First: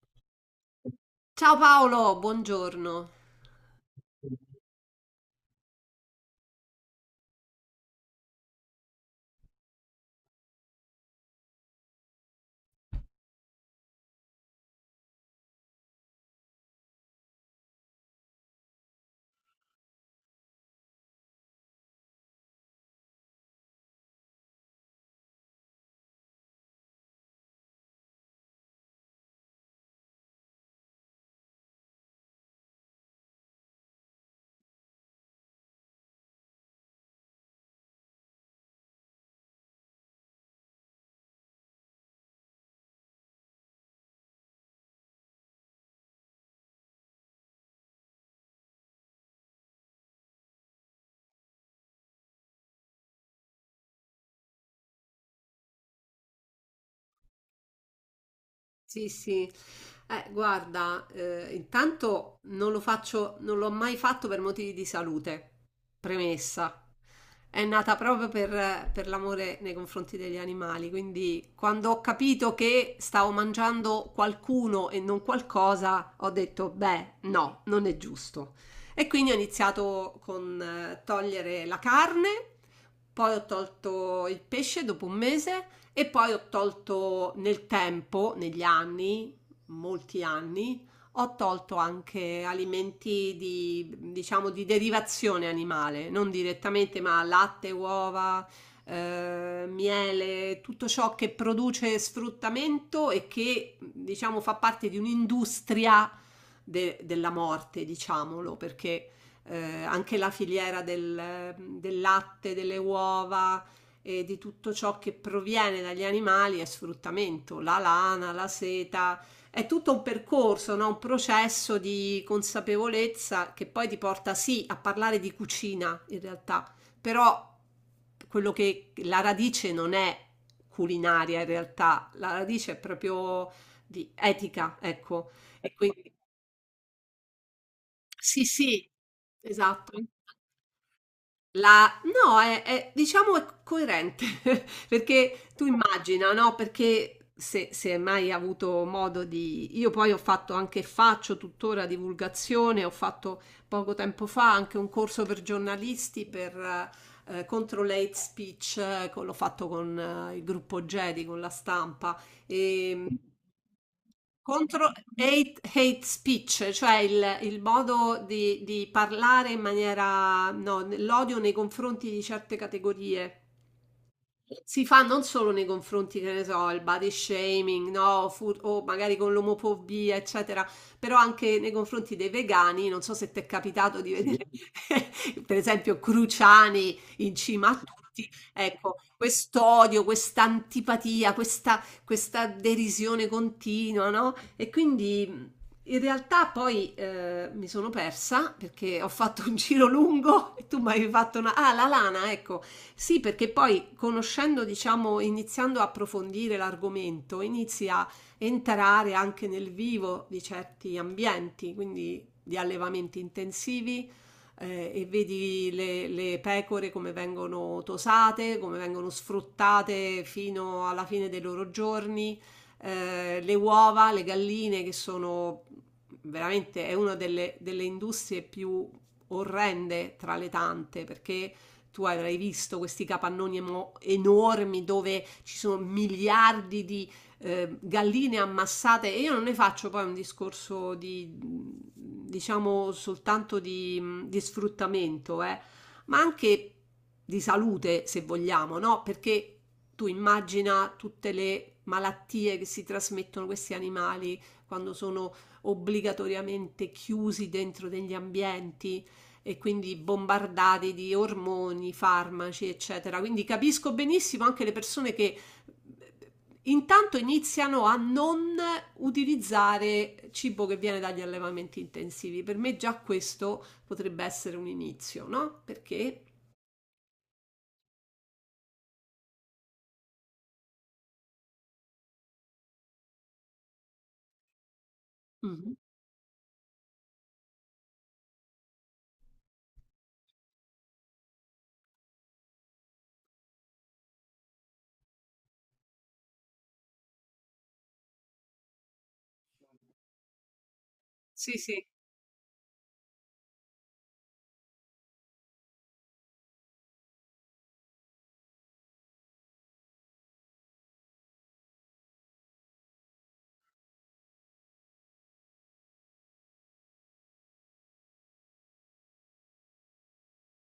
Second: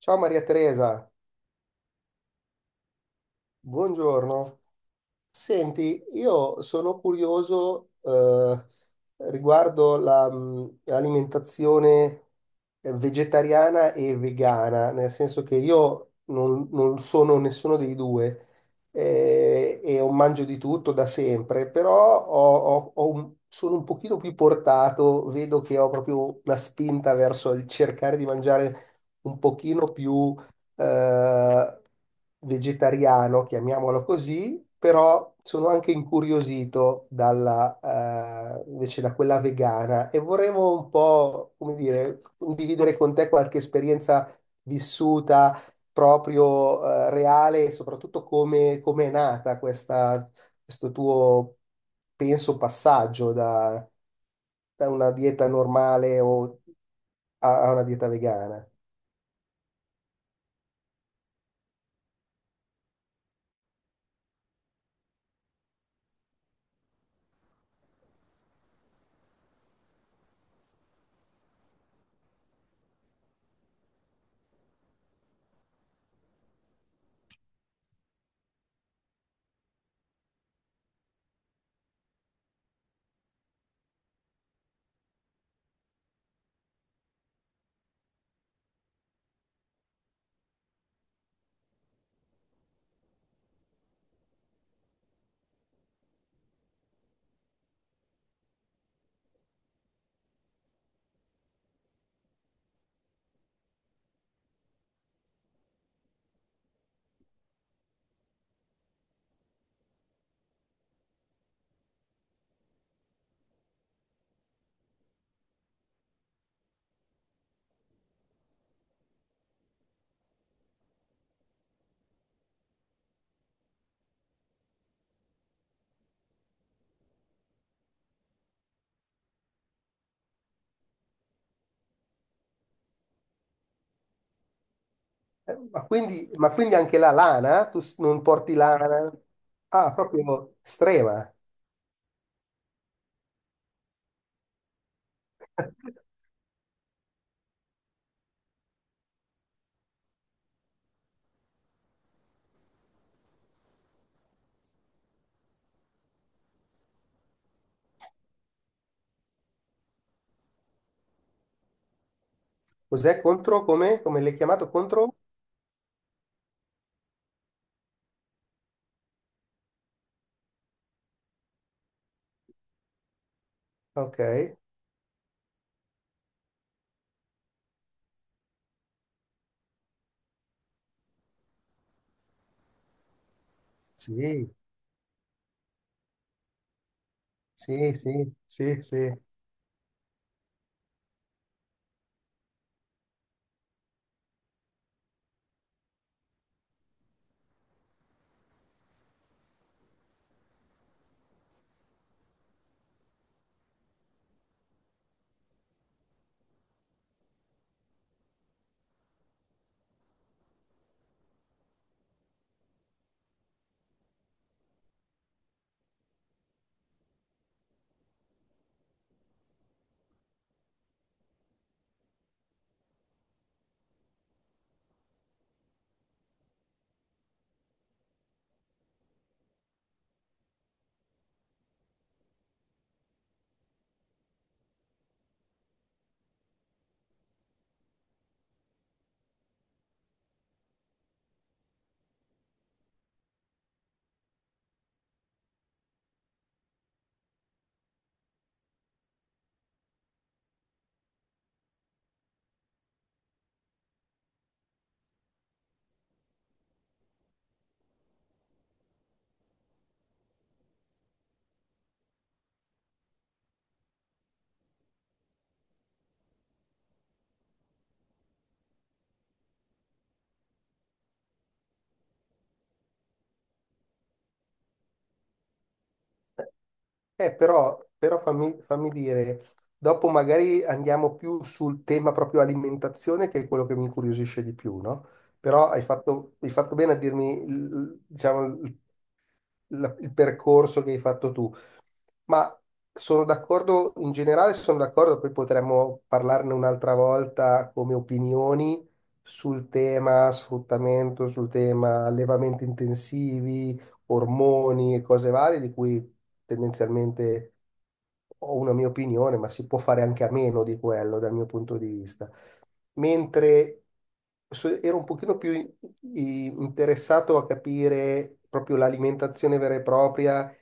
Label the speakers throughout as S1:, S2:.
S1: Ciao Maria Teresa,
S2: Ciao Paolo, buongiorno.
S1: buongiorno. Senti, io sono curioso riguardo la, l'alimentazione vegetariana e vegana, nel senso che io non sono nessuno dei due e ho mangio di tutto da sempre, però sono un pochino più portato, vedo che ho proprio una spinta verso il cercare di mangiare un pochino più eh, vegetariano, chiamiamolo così, però sono anche incuriosito dalla, invece da quella vegana e vorremmo un po', come dire, condividere con te qualche esperienza vissuta proprio, reale e soprattutto come, come è nata questa, questo tuo, penso, passaggio da una dieta normale o a una dieta vegana.
S2: Sì, sì. Guarda, intanto non lo faccio, non l'ho mai fatto per motivi di salute. Premessa. È nata proprio per l'amore nei confronti degli animali, quindi quando ho capito che stavo mangiando qualcuno e non qualcosa, ho detto, beh, no, non è giusto. E quindi ho iniziato con togliere la carne, poi ho tolto il pesce dopo un mese. E poi ho tolto nel tempo, negli anni, molti anni, ho tolto anche alimenti di, diciamo, di derivazione animale, non direttamente, ma latte, uova, miele, tutto ciò che produce sfruttamento e che, diciamo, fa parte di un'industria della morte, diciamolo, perché anche la filiera del latte, delle uova e di tutto ciò che proviene dagli animali è sfruttamento, la lana, la seta, è tutto un percorso, no? Un processo di consapevolezza che poi ti porta sì a parlare di cucina in realtà, però quello che la radice non è culinaria in realtà, la radice è proprio di etica, ecco.
S1: Eh,
S2: E
S1: Ma
S2: quindi
S1: quindi, ma quindi anche la lana? Tu non
S2: sì,
S1: porti
S2: sì,
S1: lana?
S2: esatto.
S1: Ah, proprio strema.
S2: La, no, è diciamo è coerente, perché tu immagina, no, perché se mai hai mai avuto modo di io poi ho fatto anche faccio tuttora divulgazione, ho fatto poco tempo fa anche un corso per giornalisti per contro l'hate speech, l'ho fatto con il gruppo Jedi, con la stampa, ehm,
S1: Cos'è contro? Come? Come l'hai chiamato
S2: contro
S1: contro?
S2: hate speech, cioè il modo di parlare in maniera, no, l'odio nei confronti di certe categorie,
S1: Ok,
S2: si fa non solo nei confronti, che ne so, il body shaming, no, o magari con l'omofobia, eccetera, però anche nei confronti dei vegani, non so se ti è capitato di vedere,
S1: sì,
S2: per esempio, Cruciani in cima a
S1: sì,
S2: tutti,
S1: sì, sì,
S2: ecco,
S1: sì.
S2: quest'odio, questa antipatia, questa derisione continua, no? E quindi in realtà poi mi sono persa perché ho fatto un giro lungo e tu mi hai fatto una. Ah, la lana, ecco. Sì, perché poi conoscendo, diciamo, iniziando a approfondire l'argomento, inizi a entrare anche nel vivo di certi ambienti, quindi di allevamenti intensivi, e vedi le pecore come vengono tosate, come vengono sfruttate fino alla fine dei loro giorni, le uova, le galline che sono veramente è una delle industrie più orrende tra le tante, perché tu avrai visto questi capannoni enormi dove ci sono miliardi di galline ammassate, e io non ne faccio poi un discorso di diciamo soltanto di sfruttamento, ma anche di salute, se vogliamo, no? Perché tu immagina tutte le malattie che si trasmettono questi animali quando sono obbligatoriamente chiusi dentro degli ambienti e quindi bombardati di ormoni, farmaci, eccetera. Quindi capisco benissimo anche le persone che intanto iniziano a non utilizzare cibo che viene dagli allevamenti intensivi. Per me già questo potrebbe essere un inizio, no? Perché?
S1: Però fammi dire, dopo magari andiamo più sul tema proprio alimentazione, che è quello che mi incuriosisce di più, no? Però
S2: Mhm.
S1: hai fatto bene a dirmi, diciamo, il percorso che hai fatto tu. Ma sono d'accordo, in generale sono d'accordo, poi potremmo parlarne un'altra volta come opinioni sul tema sfruttamento, sul
S2: Sì, sì,
S1: tema allevamenti intensivi, ormoni e cose varie, di cui tendenzialmente ho una mia opinione, ma si può fare anche a meno di quello dal mio punto di vista mentre ero un pochino più interessato a capire proprio l'alimentazione vera e propria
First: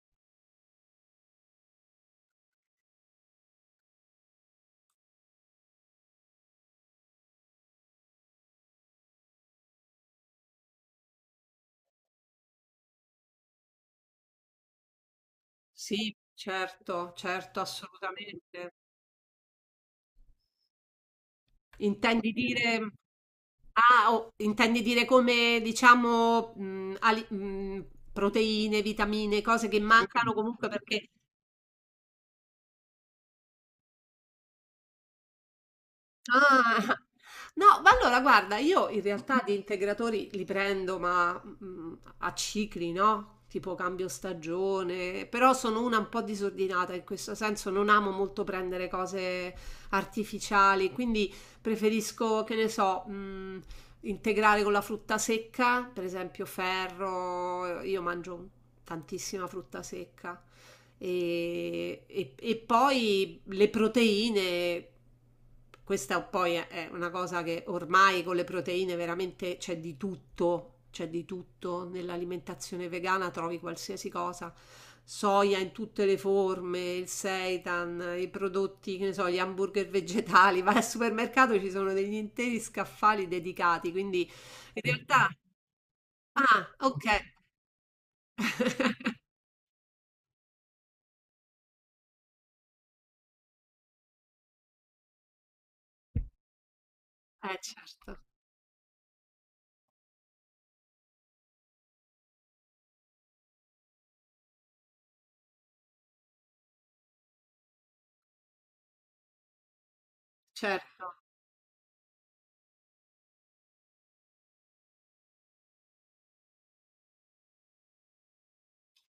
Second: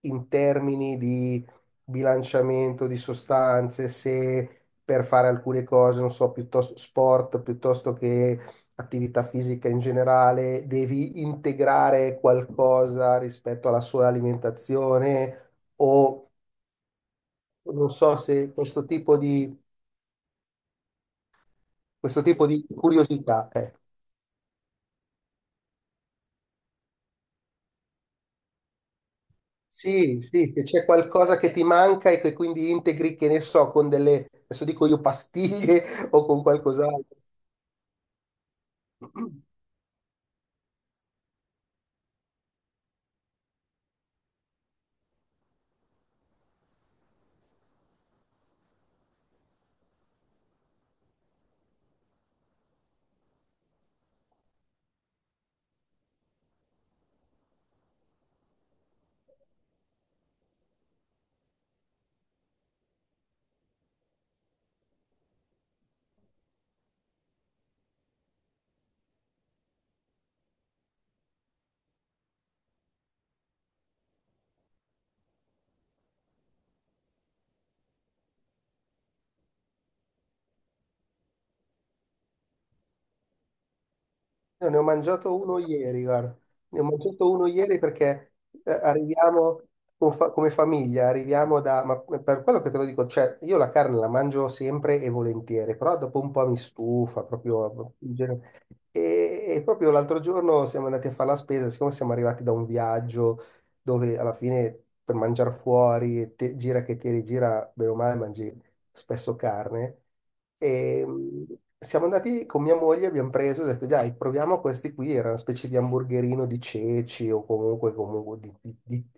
S1: in termini di bilanciamento di sostanze, se per fare alcune cose, non so, piuttosto sport, piuttosto che attività fisica in generale, devi integrare qualcosa rispetto alla sua alimentazione
S2: sì,
S1: o
S2: certo, certo,
S1: non so se
S2: assolutamente.
S1: questo
S2: Intendi
S1: tipo di
S2: dire.
S1: curiosità.
S2: Ah, oh, intendi dire come, diciamo, proteine, vitamine, cose che
S1: Sì,
S2: mancano
S1: sì, che
S2: comunque,
S1: c'è
S2: perché.
S1: qualcosa che ti manca e che quindi integri, che ne so, con delle, adesso dico io, pastiglie o con
S2: Ah!
S1: qualcos'altro.
S2: No, ma allora guarda, io in realtà di integratori li prendo, ma, a cicli, no? Tipo cambio stagione, però sono una un po' disordinata in questo senso, non amo molto prendere cose artificiali, quindi preferisco, che ne so, integrare con la frutta secca, per esempio ferro, io mangio tantissima frutta secca. E poi le proteine, questa poi è una cosa che ormai con le proteine veramente c'è di tutto nell'alimentazione vegana, trovi qualsiasi cosa. Soia in tutte le forme, il seitan, i prodotti, che ne so, gli hamburger vegetali. Vai al supermercato, ci sono degli interi scaffali dedicati, quindi
S1: Io ne
S2: in
S1: ho
S2: realtà.
S1: mangiato uno ieri, guarda.
S2: Ah,
S1: Ne ho
S2: ok.
S1: mangiato uno ieri perché arriviamo con come famiglia, arriviamo da. Ma per quello che te lo dico, cioè, io la carne la mangio sempre e volentieri, però dopo un po' mi stufa, proprio in
S2: Certo,
S1: genere. E proprio l'altro giorno siamo andati a fare la spesa, siccome siamo arrivati da un viaggio dove alla fine per mangiare fuori, gira che ti rigira, bene o male mangi spesso carne. E
S2: certo.
S1: siamo andati con mia moglie, abbiamo preso e ho detto, dai, proviamo questi qui, era una specie di hamburgerino di ceci o comunque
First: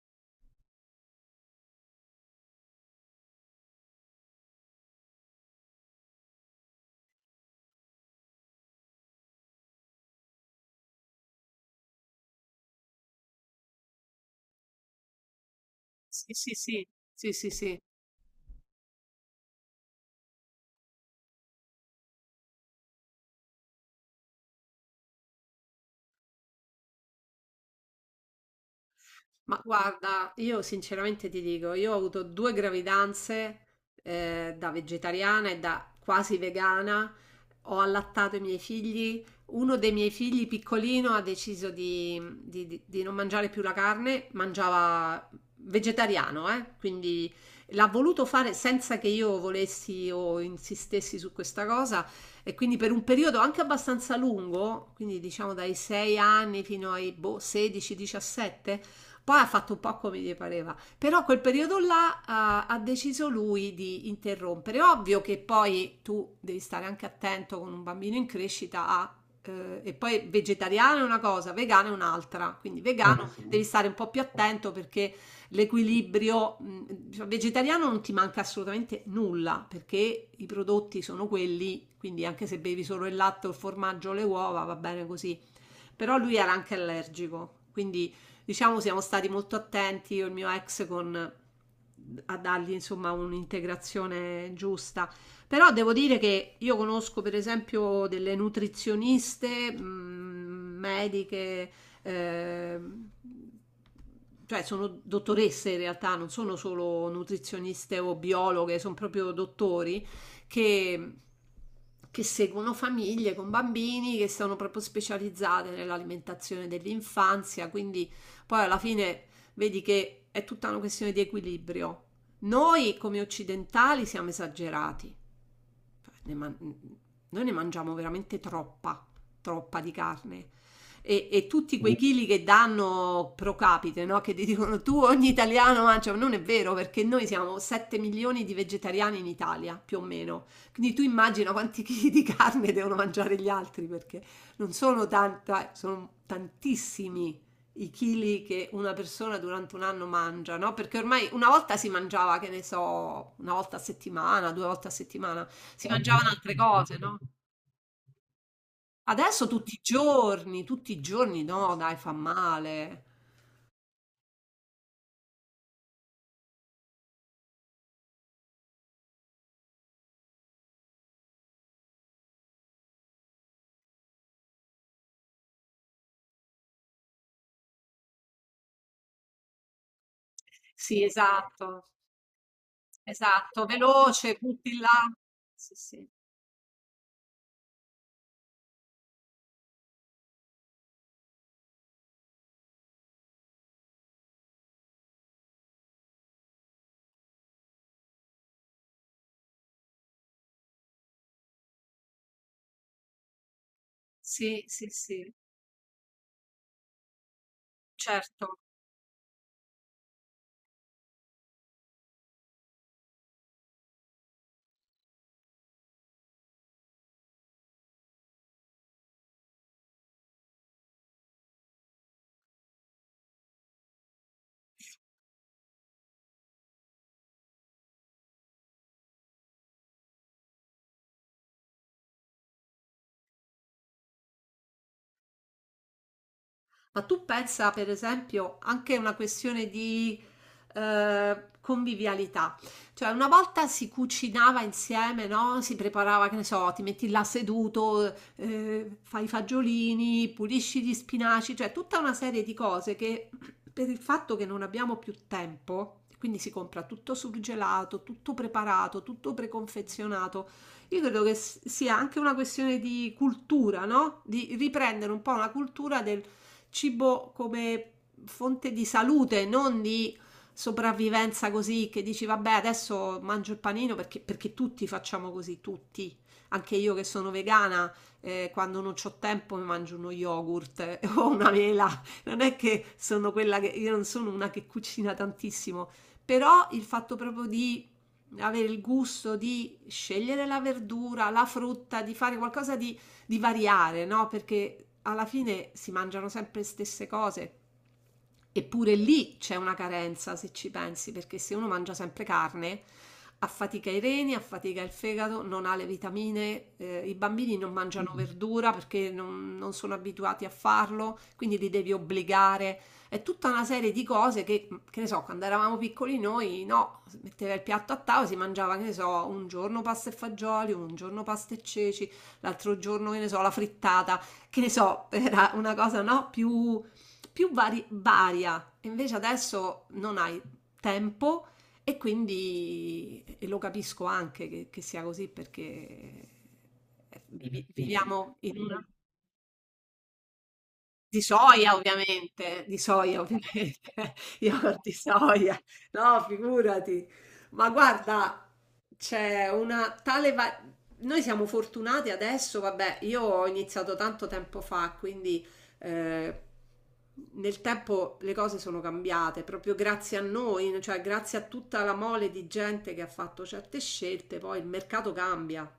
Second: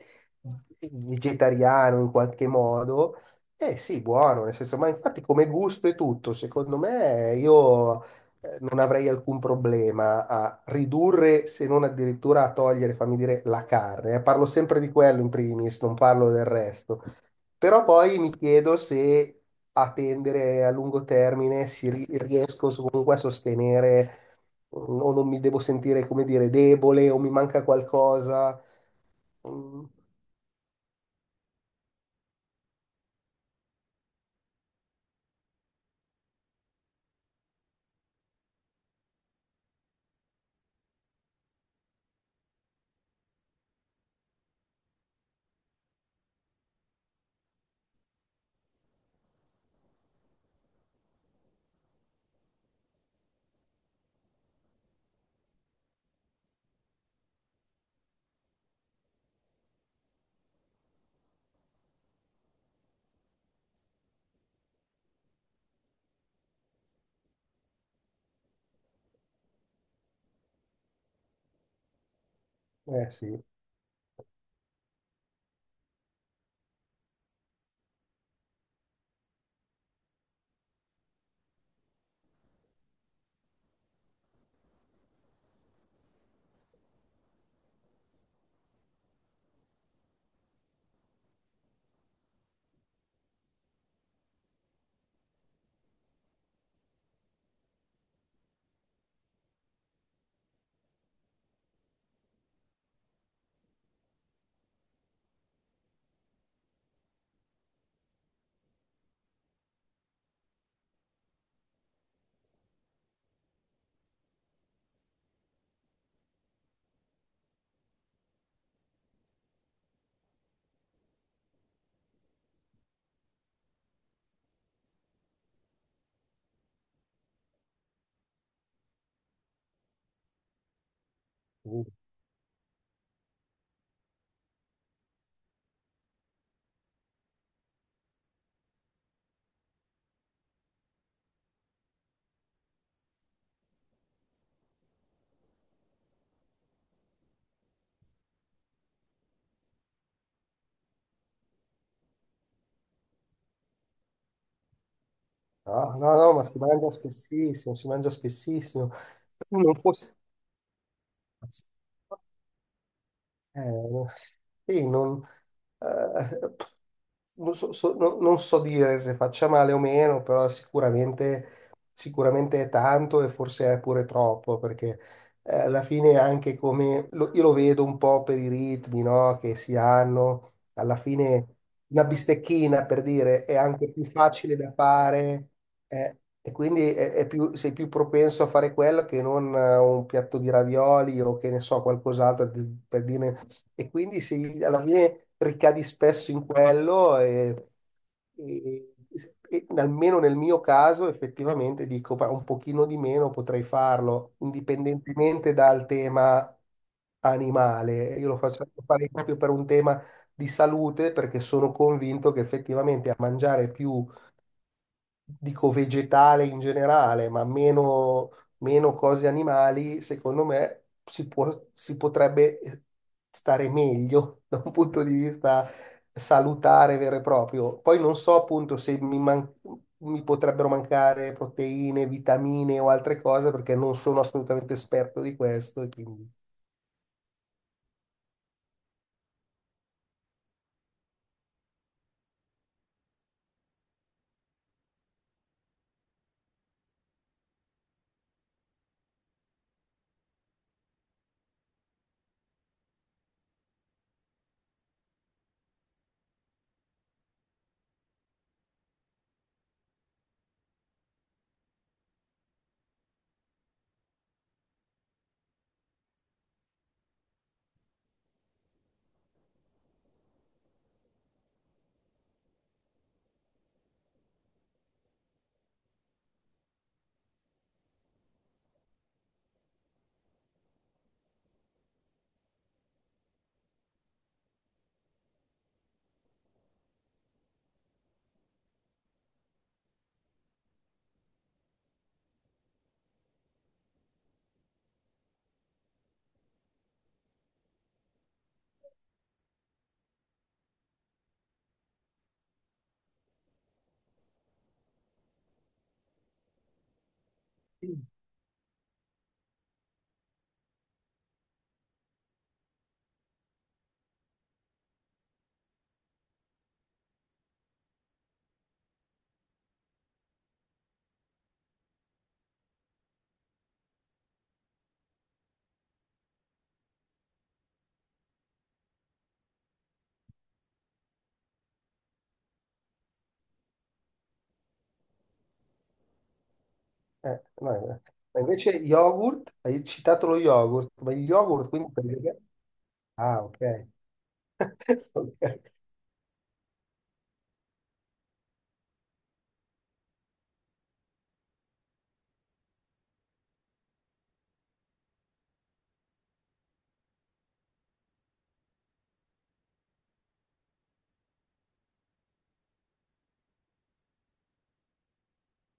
S1: vegetariano in qualche modo. Eh sì, buono, nel senso, ma infatti come gusto e tutto, secondo me io non avrei alcun problema a ridurre, se non addirittura a togliere, fammi dire, la carne. Parlo sempre di quello in primis, non parlo
S2: Sì,
S1: del
S2: sì, sì,
S1: resto.
S2: sì, sì, sì.
S1: Però poi mi chiedo se a tendere a lungo termine si riesco comunque a sostenere o non mi devo sentire, come dire, debole o mi manca qualcosa.
S2: Ma
S1: Mm.
S2: guarda, io sinceramente ti dico, io ho avuto due gravidanze, da vegetariana e da quasi vegana, ho allattato i miei figli, uno dei miei figli piccolino ha deciso di non mangiare più la carne, mangiava vegetariano, eh? Quindi l'ha voluto fare senza che io volessi o insistessi su questa cosa e quindi per un periodo anche abbastanza lungo, quindi diciamo dai 6 anni fino ai boh, 16-17, poi ha fatto un po' come gli pareva, però quel periodo là, ha deciso lui di interrompere. Ovvio che poi tu devi stare anche attento con un bambino in crescita a, e poi vegetariano è una cosa, vegano è un'altra, quindi
S1: Eh
S2: vegano
S1: sì.
S2: devi stare un po' più attento perché l'equilibrio, diciamo, vegetariano non ti manca assolutamente nulla perché i prodotti sono quelli, quindi anche se bevi solo il latte, il formaggio, le uova, va bene così. Però lui era anche allergico, quindi diciamo siamo stati molto attenti, io e il mio ex, con, a dargli insomma un'integrazione giusta. Però devo dire che io conosco per esempio delle nutrizioniste, mediche, eh, cioè sono dottoresse in realtà, non sono solo nutrizioniste o biologhe, sono proprio dottori che, che seguono famiglie con bambini che sono proprio specializzate nell'alimentazione dell'infanzia, quindi poi alla fine vedi che è tutta una questione di equilibrio. Noi come occidentali siamo esagerati, ne man- noi ne mangiamo veramente troppa, troppa di carne. E tutti
S1: Mm.
S2: quei chili che danno pro capite, no? Che ti dicono tu ogni italiano mangia, non è vero perché noi siamo 7 milioni di vegetariani in Italia, più o meno. Quindi tu immagina quanti chili di carne devono mangiare gli altri, perché non sono tanta, sono tantissimi i chili che una persona durante un anno mangia, no? Perché ormai una volta si mangiava, che ne so, una volta a settimana, due volte a settimana si
S1: No, no,
S2: mangiavano
S1: no, ma
S2: altre
S1: si mangia
S2: cose, no?
S1: spessissimo, si mangia spessissimo.
S2: Adesso
S1: Tu Non fosse...
S2: tutti i giorni, no, dai, fa male.
S1: Eh, sì, eh, non so dire se faccia male o meno, però sicuramente è tanto e forse è pure troppo, perché alla fine anche come io lo vedo un po' per i ritmi, no, che si hanno, alla
S2: Sì,
S1: fine
S2: esatto,
S1: una bistecchina per dire è
S2: esatto,
S1: anche più
S2: veloce,
S1: facile da
S2: butti là.
S1: fare
S2: Sì, sì,
S1: e quindi sei più propenso a fare quello che non un piatto di ravioli o che ne so, qualcos'altro per dire e quindi si, alla fine ricadi spesso in quello e, e- e almeno nel mio caso effettivamente dico "Ma un pochino di meno potrei farlo,
S2: sì, sì, sì,
S1: indipendentemente dal tema animale." Io lo
S2: certo.
S1: faccio fare proprio per un tema di salute perché sono convinto che effettivamente a mangiare più dico vegetale in generale, ma meno cose animali, secondo me si potrebbe stare meglio da un punto di vista salutare vero e proprio. Poi non so appunto se mi potrebbero mancare proteine, vitamine o altre cose, perché non sono assolutamente esperto di questo. E quindi,
S2: Ma tu pensa, per esempio, anche una questione di convivialità. Cioè, una volta si cucinava insieme, no? Si preparava, che ne so, ti metti là seduto, fai i fagiolini, pulisci gli spinaci, cioè tutta una serie di cose che per il fatto che non abbiamo più tempo, quindi si compra tutto surgelato, tutto preparato, tutto preconfezionato. Io credo che sia anche una questione di cultura, no? Di riprendere un po' una cultura del cibo come fonte di salute, non di sopravvivenza, così che dici vabbè adesso mangio il panino perché, tutti facciamo così, tutti. Anche io che sono vegana, quando non ho tempo mi mangio uno yogurt o una mela. Non è che sono quella che. Io non sono una che cucina tantissimo, però il fatto proprio di avere il gusto di scegliere la verdura, la frutta, di fare qualcosa di variare, no? Perché alla fine si mangiano sempre le stesse cose. Eppure lì c'è una carenza, se ci pensi, perché se uno mangia sempre carne, affatica i reni, affatica il fegato, non ha le vitamine, i bambini non mangiano verdura perché non sono abituati a farlo, quindi li devi obbligare. È tutta una serie di cose che, che ne so, quando eravamo piccoli noi, no, si metteva il piatto a tavola, si mangiava, che ne so, un giorno pasta e fagioli, un giorno pasta e ceci, l'altro giorno, che ne so, la frittata, che ne so, era una cosa, no, più varia. Invece adesso non hai tempo e quindi e lo capisco anche che, sia così, perché
S1: eh, no, eh.
S2: viviamo
S1: Ma
S2: in
S1: invece
S2: una.
S1: yogurt, hai citato lo yogurt, ma il yogurt quindi per i vegani-
S2: Di soia
S1: Ah,
S2: ovviamente,
S1: ok.
S2: yogurt di soia,
S1: Ok.
S2: no figurati. Ma guarda, c'è una tale. Noi siamo fortunati adesso, vabbè, io ho iniziato tanto tempo fa, quindi eh, nel tempo le cose sono cambiate, proprio grazie a noi, cioè grazie a tutta la mole di gente che ha fatto certe scelte, poi il mercato cambia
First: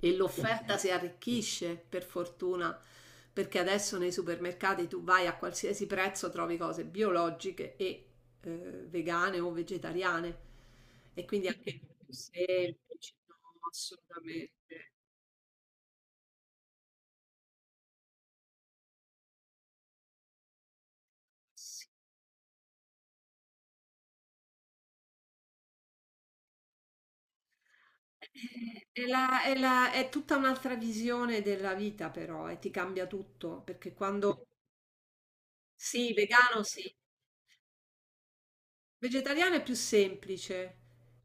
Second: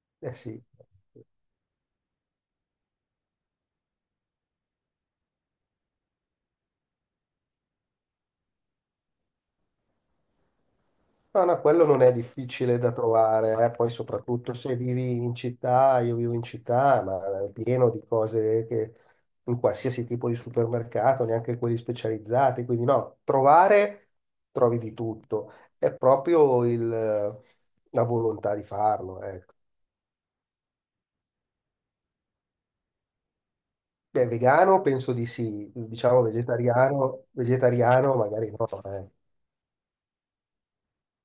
S2: e
S1: Eh sì.
S2: l'offerta si arricchisce per fortuna, perché adesso nei supermercati tu vai a qualsiasi prezzo trovi cose biologiche e eh, vegane o vegetariane e
S1: No,
S2: quindi
S1: no,
S2: anche
S1: quello non
S2: più
S1: è difficile da
S2: semplici. No,
S1: trovare, eh. Poi soprattutto se
S2: assolutamente.
S1: vivi in città, io vivo in città, ma è pieno di cose che in qualsiasi tipo di supermercato, neanche quelli
S2: Sì.
S1: specializzati, quindi no, trovare trovi di tutto, è proprio la volontà di
S2: è,
S1: farlo,
S2: la-
S1: ecco.
S2: è la- è tutta un'altra visione della vita, però, e ti cambia tutto perché
S1: Beh,
S2: quando
S1: vegano penso di sì,
S2: sì,
S1: diciamo
S2: vegano sì.
S1: vegetariano, vegetariano magari no, eh.
S2: Vegetariana è più semplice,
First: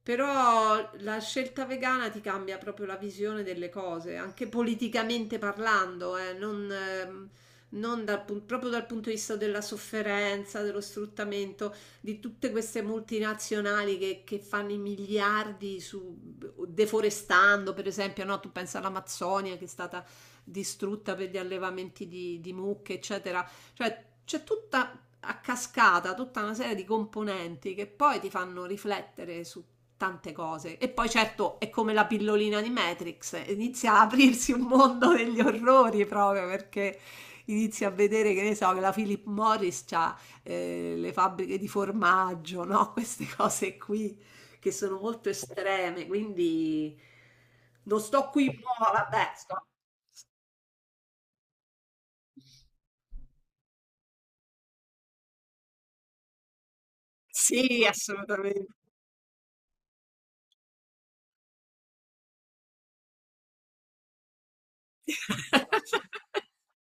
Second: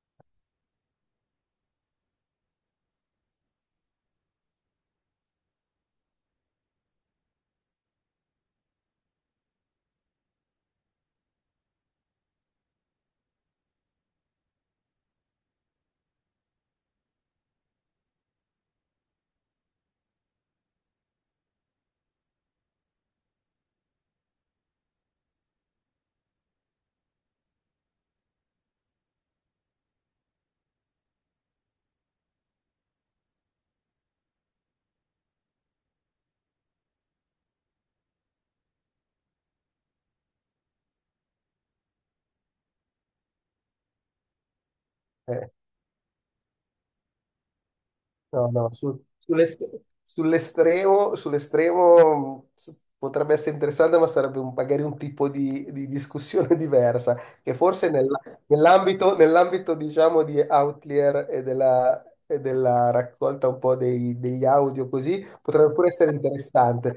S2: però la scelta vegana ti cambia proprio la visione delle cose, anche politicamente parlando, non, non dal proprio dal punto di vista della sofferenza, dello sfruttamento, di tutte queste multinazionali che fanno i miliardi su, deforestando, per esempio, no? Tu pensa all'Amazzonia che è stata distrutta per gli allevamenti di mucche, eccetera. Cioè, c'è tutta a cascata tutta una serie di componenti che poi ti fanno riflettere su tante cose. E poi certo è come la pillolina di Matrix, inizia a aprirsi un mondo degli orrori, proprio perché inizi a vedere che ne so che la Philip Morris ha le fabbriche di formaggio, no? Queste cose qui che sono molto
S1: eh.
S2: estreme, quindi non sto qui,
S1: No,
S2: no,
S1: no,
S2: vabbè, sto.
S1: sull'estremo, potrebbe essere interessante, ma sarebbe magari un tipo di discussione diversa, che
S2: Sì,
S1: forse
S2: assolutamente.
S1: nell'ambito, diciamo, di Outlier e della raccolta un po' degli audio così, potrebbe pure essere interessante,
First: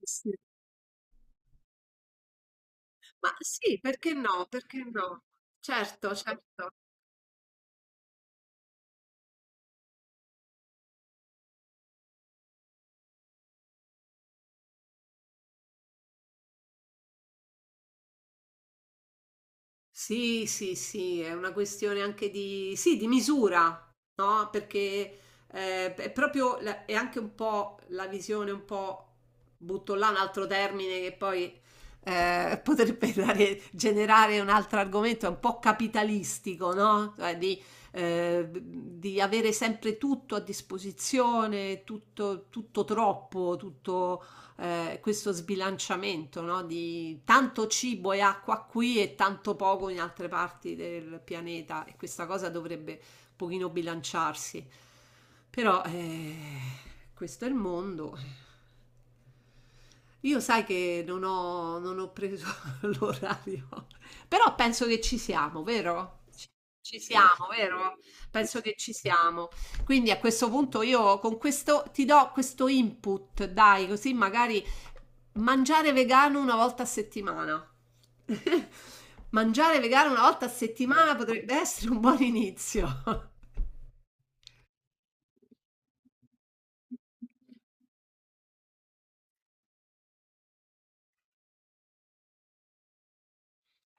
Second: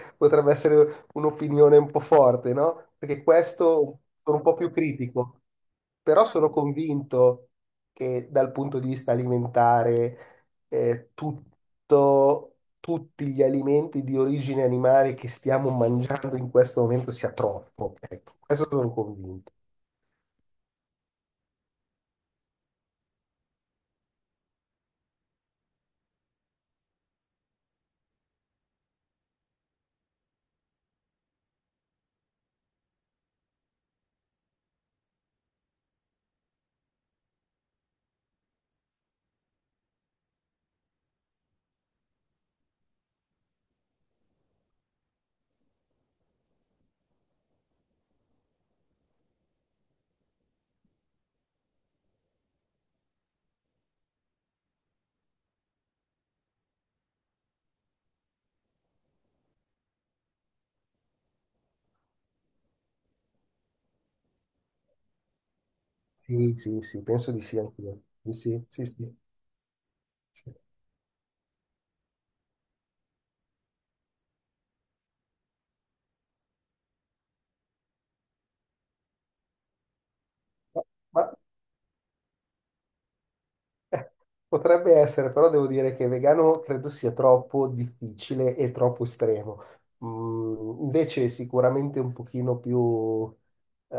S2: Sì, sì.
S1: potrebbe essere un'opinione un po' forte, no? Perché
S2: Ma sì,
S1: questo
S2: perché
S1: sono un
S2: no,
S1: po' più
S2: perché no.
S1: critico,
S2: Certo,
S1: però sono
S2: certo.
S1: convinto che dal punto di vista alimentare tutti gli alimenti di origine animale che stiamo mangiando in questo momento sia troppo. Ecco, questo sono convinto.
S2: Sì, sì, sì, è una questione anche di, sì, di misura, no? Perché è proprio, è anche un po' la visione, un po', butto là un altro termine che poi potrebbe generare un altro argomento, è un po' capitalistico, no? Cioè di avere sempre tutto a disposizione, tutto, tutto troppo, questo sbilanciamento, no? Di tanto cibo e acqua qui e tanto poco in altre parti del pianeta, e questa cosa dovrebbe un pochino bilanciarsi. Però questo è il mondo. Io sai che non ho preso l'orario, però penso che ci siamo, vero? Ci
S1: Sì, sì,
S2: ci
S1: sì, penso di
S2: siamo,
S1: sì
S2: vero?
S1: anch'io. Di
S2: Penso
S1: Sì,
S2: che
S1: sì,
S2: ci
S1: sì.
S2: siamo. Quindi a questo
S1: Sì.
S2: punto io con questo ti do questo input, dai, così magari mangiare vegano una volta a settimana. Mangiare vegano una volta a settimana
S1: Ma,
S2: potrebbe essere un buon inizio.
S1: Eh, Potrebbe essere, però devo dire che vegano credo sia troppo difficile e troppo estremo. Invece sicuramente un pochino più eh,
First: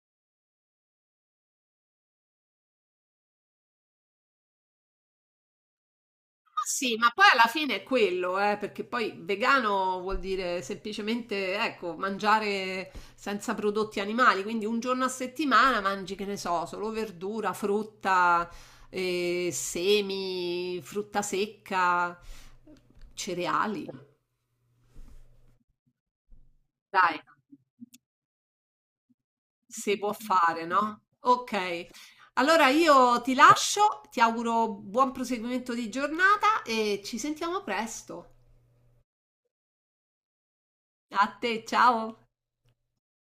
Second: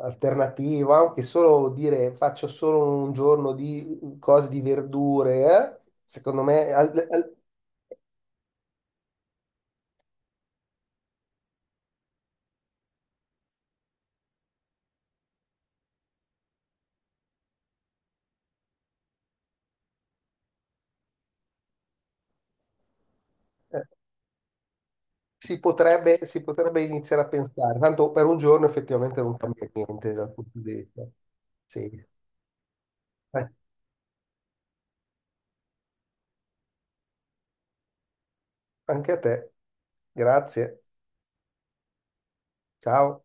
S1: alternativo, anche solo dire faccio solo un giorno di cose di verdure, secondo
S2: Ma
S1: me
S2: sì, ma poi alla fine è quello, perché poi vegano vuol dire semplicemente, ecco, mangiare senza prodotti animali, quindi un giorno a settimana mangi, che ne so, solo verdura, frutta, semi, frutta secca,
S1: eh,
S2: cereali.
S1: si potrebbe
S2: Dai,
S1: iniziare a pensare. Tanto per un giorno effettivamente non cambia
S2: se può
S1: niente dal punto
S2: fare,
S1: di
S2: no?
S1: vista.
S2: Ok,
S1: Sì.
S2: allora io ti
S1: Eh,
S2: lascio, ti auguro buon proseguimento di giornata e ci sentiamo presto.
S1: Anche a te. Grazie.
S2: A te, ciao!
S1: Ciao.